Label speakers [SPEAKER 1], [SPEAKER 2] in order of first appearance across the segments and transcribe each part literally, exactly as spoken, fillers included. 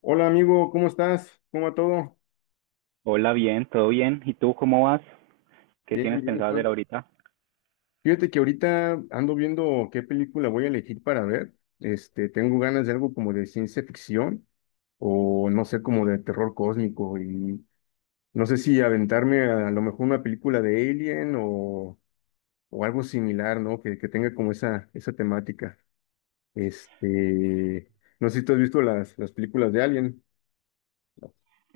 [SPEAKER 1] Hola amigo, ¿cómo estás? ¿Cómo va todo?
[SPEAKER 2] Hola, bien, todo bien. ¿Y tú cómo vas? ¿Qué
[SPEAKER 1] Bien,
[SPEAKER 2] tienes
[SPEAKER 1] bien,
[SPEAKER 2] pensado
[SPEAKER 1] Juan.
[SPEAKER 2] hacer ahorita?
[SPEAKER 1] Fíjate que ahorita ando viendo qué película voy a elegir para ver. Este, tengo ganas de algo como de ciencia ficción o no sé, como de terror cósmico y no sé si aventarme a, lo mejor una película de Alien o, o algo similar, ¿no? Que, que tenga como esa, esa temática. Este, no sé si tú has visto las, las películas de Alien.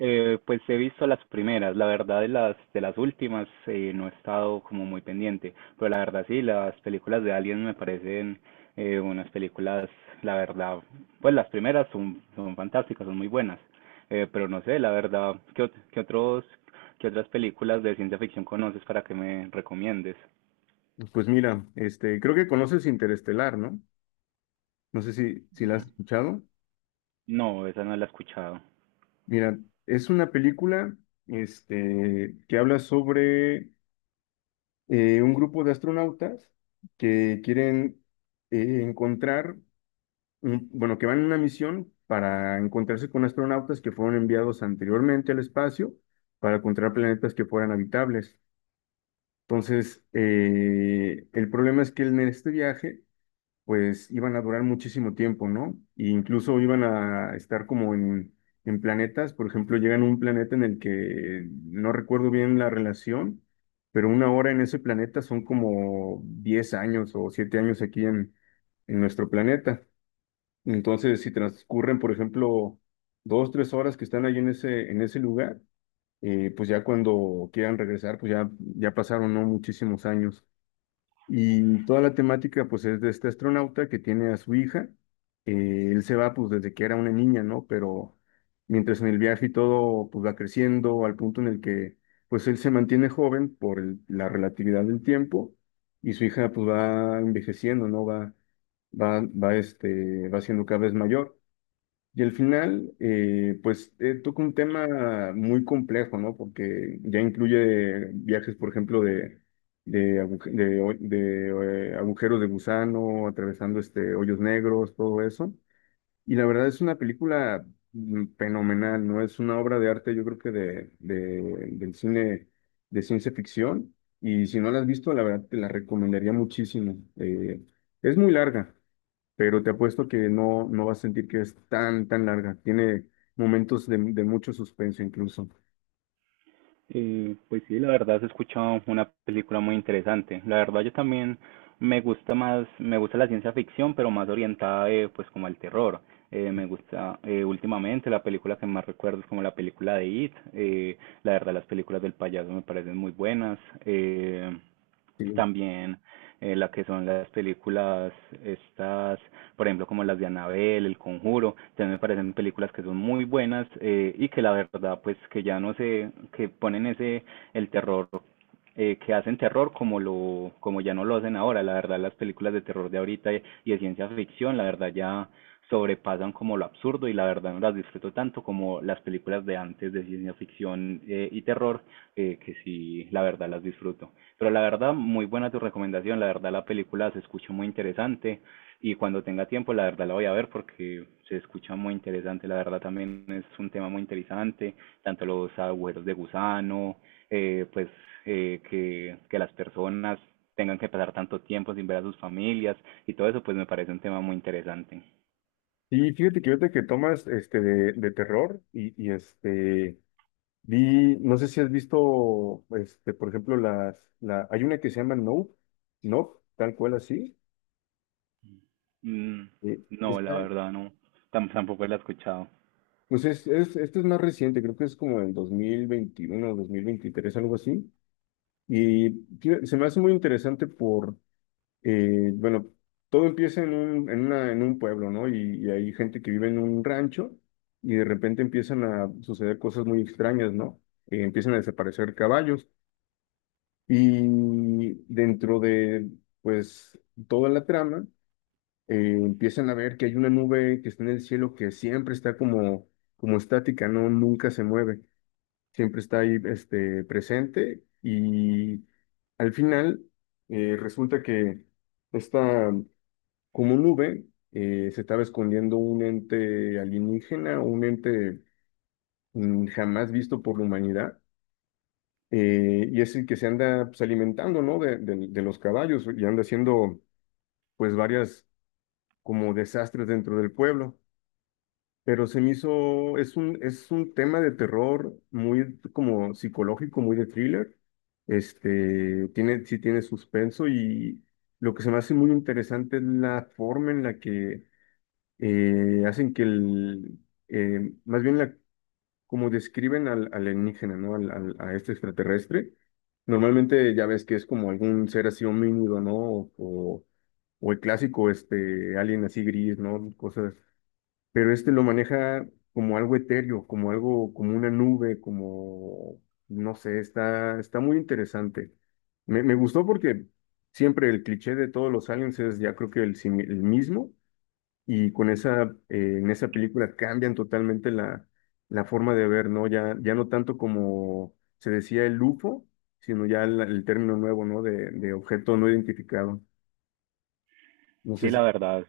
[SPEAKER 2] Eh, pues he visto las primeras, la verdad de las de las últimas eh, no he estado como muy pendiente, pero la verdad sí, las películas de Alien me parecen eh, unas películas, la verdad, pues las primeras son, son fantásticas, son muy buenas. Eh, pero no sé, la verdad, ¿qué, ot- qué otros, qué otras películas de ciencia ficción conoces para que me recomiendes?
[SPEAKER 1] Pues mira, este, creo que conoces Interestelar, ¿no? No sé si, si la
[SPEAKER 2] Mm,
[SPEAKER 1] has escuchado.
[SPEAKER 2] no, esa no la he escuchado.
[SPEAKER 1] Mira, es una película este, que habla sobre eh, un grupo de astronautas que quieren eh, encontrar, un- bueno, que van en una misión para encontrarse con astronautas que fueron enviados anteriormente al espacio para encontrar planetas que fueran habitables. Entonces, eh, el problema es que en este viaje pues iban a durar muchísimo tiempo, ¿no? E incluso iban a estar como en, en planetas, por ejemplo, llegan a un planeta en el que no recuerdo bien la relación, pero una hora en ese planeta son como diez años o siete años aquí en, en nuestro planeta. Entonces, si transcurren, por ejemplo, dos, tres horas que están ahí en ese, en ese lugar, eh, pues ya cuando quieran regresar, pues ya, ya pasaron, ¿no? Muchísimos años. Y toda la temática, pues, es de este astronauta que tiene a su hija. Eh, él se va, pues, desde que era una niña, ¿no? Pero mientras en el viaje y todo, pues, va creciendo al punto en el que, pues, él se mantiene joven por el- la relatividad del tiempo y su hija, pues, va envejeciendo, ¿no? Va, va, va, este, va siendo cada vez mayor. Y al final, eh, pues eh, toca un tema muy complejo, ¿no? Porque ya incluye viajes, por ejemplo, de, de, aguj- de ho- de, eh, agujeros de gusano, atravesando este, hoyos negros, todo eso. Y la verdad es una película mm, fenomenal, ¿no? Es una obra de arte, yo creo que de, de- del cine de ciencia ficción. Y si no la has visto, la verdad te la recomendaría muchísimo. Eh, es muy larga, pero te apuesto que no, no vas a sentir que es tan, tan larga. Tiene momentos de, de mucho suspenso incluso.
[SPEAKER 2] Eh, pues sí, la verdad, se escucha una película muy interesante. La verdad yo también me gusta más, me gusta la ciencia ficción, pero más orientada, eh, pues como al terror. Eh, me gusta, eh, últimamente la película que más recuerdo es como la película de It. Eh, la verdad las películas del payaso me parecen muy buenas. Eh,
[SPEAKER 1] Sí.
[SPEAKER 2] También, eh, la que son las películas estas, por ejemplo, como las de Annabelle, El Conjuro, también me parecen películas que son muy buenas, eh, y que la verdad, pues que ya no sé, que ponen ese, el terror, eh, que hacen terror como lo como ya no lo hacen ahora. La verdad, las películas de terror de ahorita y, y de ciencia ficción, la verdad ya sobrepasan como lo absurdo y la verdad no las disfruto tanto como las películas de antes de ciencia ficción, eh, y terror, eh, que sí, la verdad las disfruto. Pero la verdad, muy buena tu recomendación, la verdad la película se escucha muy interesante y cuando tenga tiempo la verdad la voy a ver porque se escucha muy interesante, la verdad también es un tema muy interesante, tanto los agujeros de gusano, eh, pues eh, que, que las personas tengan que pasar tanto tiempo sin ver a sus familias y todo eso, pues me parece un tema muy interesante.
[SPEAKER 1] Y fíjate que ahorita que tomas este de, de terror y, y, este vi, no sé si has visto este, por ejemplo, las la, hay una que se llama No, No, tal cual así.
[SPEAKER 2] Mm,
[SPEAKER 1] eh,
[SPEAKER 2] no, la
[SPEAKER 1] esta-
[SPEAKER 2] verdad no, tam- tampoco la he escuchado.
[SPEAKER 1] pues es, es, esta es más reciente, creo que es como en dos mil veintiuno dos mil veintitrés algo así. Y fí- se me hace muy interesante por eh, bueno, todo empieza en un, en una- en un pueblo, ¿no? Y, y hay gente que vive en un rancho y de repente empiezan a suceder cosas muy extrañas, ¿no? Eh, empiezan a desaparecer caballos y dentro de, pues, toda la trama, eh, empiezan a ver que hay una nube que está en el cielo que siempre está como, como estática, ¿no? Nunca se mueve, siempre está ahí, este, presente y al final eh, resulta que esta como un nube, eh, se estaba escondiendo un ente alienígena, un ente mm, jamás visto por la humanidad, eh, y es el que se anda pues, alimentando, ¿no? De, de- de los caballos y anda haciendo, pues, varias como desastres dentro del pueblo. Pero se me hizo, es un, es un tema de terror muy como psicológico, muy de thriller. Este, tiene, sí tiene suspenso y lo que se me hace muy interesante es la forma en la que eh, hacen que el, eh, más bien la, como describen al al alienígena, ¿no? Al, al- a este extraterrestre, normalmente ya ves que es como algún ser así homínido, ¿no? O, o el clásico este alien así gris, ¿no? Cosas, pero este lo maneja como algo etéreo, como algo, como una nube, como, no sé, está, está muy interesante. Me, me gustó porque siempre el cliché de todos los aliens es ya creo que el, simi- el mismo y con esa, eh, en esa película cambian totalmente la, la forma de ver, ¿no? Ya, ya no tanto como se decía el U F O, sino ya el, el término nuevo, ¿no? De, de objeto no identificado. No sé
[SPEAKER 2] Sí, la
[SPEAKER 1] si...
[SPEAKER 2] verdad,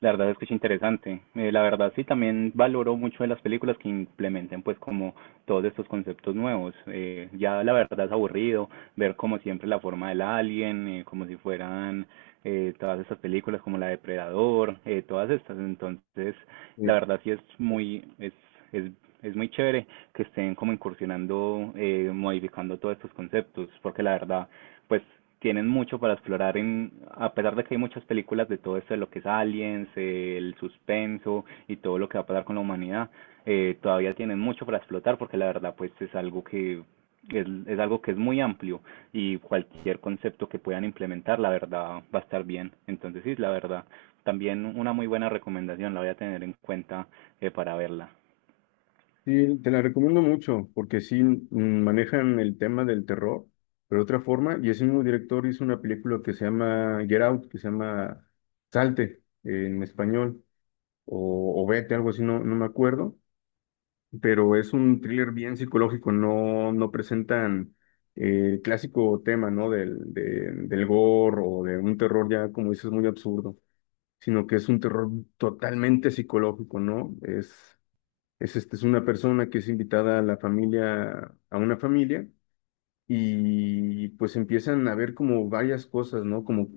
[SPEAKER 2] la verdad es que es interesante. Eh, la verdad sí también valoro mucho de las películas que implementen pues como todos estos conceptos nuevos. Eh, ya la verdad es aburrido ver como siempre la forma del alien, eh, como si fueran, eh, todas estas películas como la Depredador, eh, todas estas. Entonces la
[SPEAKER 1] eh,
[SPEAKER 2] verdad sí es muy es es es muy chévere que estén como incursionando, eh, modificando todos estos conceptos, porque la verdad pues tienen mucho para explorar en, a pesar de que hay muchas películas de todo esto de lo que es aliens, eh, el suspenso y todo lo que va a pasar con la humanidad, eh, todavía tienen mucho para explotar porque la verdad pues es algo que es, es algo que es muy amplio y cualquier concepto que puedan implementar la verdad va a estar bien. Entonces sí, la verdad, también una muy buena recomendación, la voy a tener en cuenta, eh, para verla.
[SPEAKER 1] sí, te la recomiendo mucho, porque sí mm, manejan el tema del terror, pero de otra forma, y ese mismo director hizo una película que se llama Get Out, que se llama Salte, eh, en español, o, o Vete, algo así, no, no me acuerdo, pero es un thriller bien psicológico, no, no presentan eh, el clásico tema, ¿no? Del, de- del gore o de un terror ya, como dices, muy absurdo, sino que es un terror totalmente psicológico, ¿no? Es, es, este, es una persona que es invitada a la familia, a una familia y pues empiezan a ver como varias cosas, ¿no? Como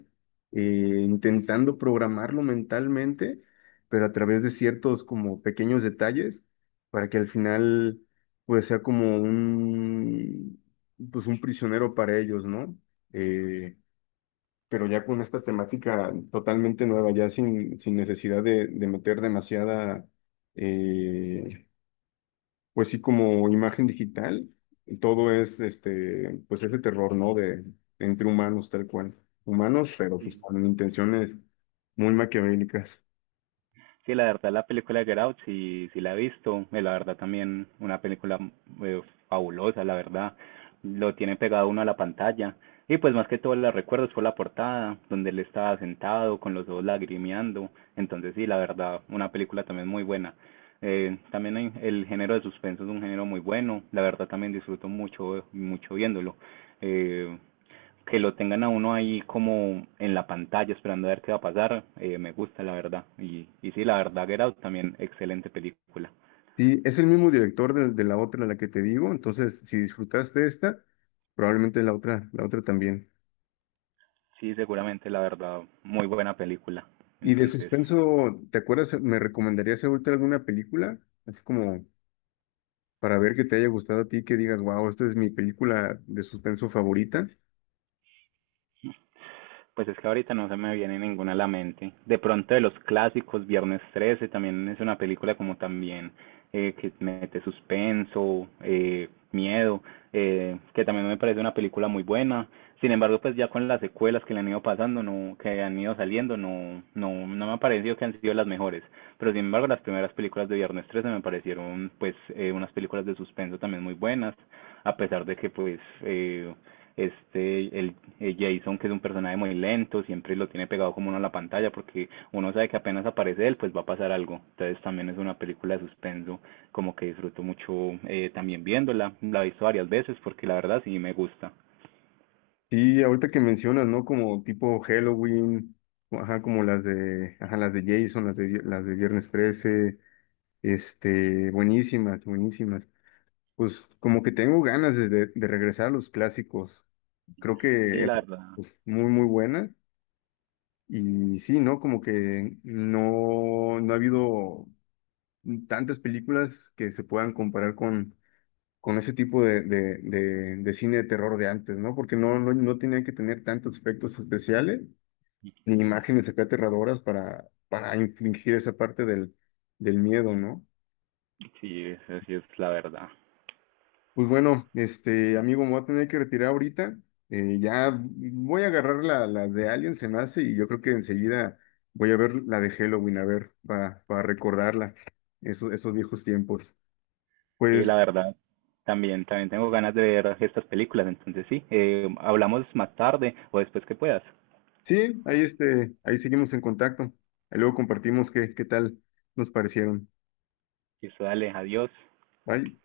[SPEAKER 1] eh, intentando programarlo mentalmente, pero a través de ciertos como pequeños detalles, para que al final pues sea como un, pues un prisionero para ellos, ¿no? Eh, pero ya con esta temática totalmente nueva, ya sin, sin necesidad de, de meter demasiada... eh, pues sí, como imagen digital, todo es este, pues ese terror, ¿no? De entre humanos, tal cual. Humanos, pero pues con intenciones muy maquiavélicas.
[SPEAKER 2] Sí, la verdad, la película de Get Out, sí, sí la he visto. Eh, La verdad, también una película, eh, fabulosa, la verdad. Lo tiene pegado uno a la pantalla. Y pues más que todo la recuerdo es por la portada, donde él estaba sentado con los ojos lagrimeando. Entonces sí, la verdad, una película también muy buena. Eh, también hay- el género de suspenso es un género muy bueno. La verdad, también disfruto mucho, mucho viéndolo. Eh, que lo tengan a uno ahí como en la pantalla esperando a ver qué va a pasar, eh, me gusta la verdad. Y, y sí, la verdad, Get Out también excelente película.
[SPEAKER 1] Sí, es el mismo director de, de la otra, la que te digo, entonces si disfrutaste esta, probablemente la otra, la otra también.
[SPEAKER 2] Sí, seguramente la verdad, muy buena película.
[SPEAKER 1] Y de
[SPEAKER 2] Entonces,
[SPEAKER 1] suspenso, ¿te acuerdas? ¿Me recomendarías ahorita alguna película? Así como para ver que te haya gustado a ti, que digas, wow, esta es mi película de suspenso favorita.
[SPEAKER 2] pues es que ahorita no se me viene ninguna a la mente. De pronto de los clásicos, Viernes trece también es una película como también, eh, que mete suspenso, eh, miedo, eh, que también me parece una película muy buena. Sin embargo, pues ya con las secuelas que le han ido pasando, no, que han ido saliendo, no, no, no me ha parecido que han sido las mejores. Pero sin embargo, las primeras películas de Viernes trece me parecieron pues, eh, unas películas de suspenso también muy buenas, a pesar de que pues, eh, este, el, el Jason, que es un personaje muy lento, siempre lo tiene pegado como uno a la pantalla porque uno sabe que apenas aparece él, pues va a pasar algo. Entonces también es una película de suspenso, como que disfruto mucho, eh, también viéndola. La he visto varias veces porque la verdad sí me gusta.
[SPEAKER 1] Sí, ahorita que mencionas, ¿no? Como tipo Halloween, o ajá, como las de, ajá, las de Jason, las de, las de Viernes trece, este, buenísimas, buenísimas. Pues como que tengo ganas de, de- de regresar a los clásicos. Creo que
[SPEAKER 2] Sí,
[SPEAKER 1] eran,
[SPEAKER 2] la verdad.
[SPEAKER 1] pues, muy, muy buenas. Y sí, ¿no? Como que no, no ha habido tantas películas que se puedan comparar con, con ese tipo de, de, de, de cine de terror de antes, ¿no? Porque no, no, no tenía que tener tantos efectos especiales ni imágenes acá aterradoras para, para infligir esa parte del, del miedo, ¿no?
[SPEAKER 2] Sí, esa sí es la verdad.
[SPEAKER 1] Pues bueno, este amigo, me voy a tener que retirar ahorita. Eh, ya voy a agarrar la, la de Alien, se me hace, y yo creo que enseguida voy a ver la de Halloween, a ver, para, para recordarla, esos, esos viejos tiempos.
[SPEAKER 2] Sí, la
[SPEAKER 1] Pues
[SPEAKER 2] verdad. También, también tengo ganas de ver estas películas, entonces sí, eh, hablamos más tarde o después que puedas.
[SPEAKER 1] sí, ahí, este, ahí seguimos en contacto. Ahí luego compartimos qué, qué tal nos parecieron.
[SPEAKER 2] Eso, dale, adiós.
[SPEAKER 1] Bye.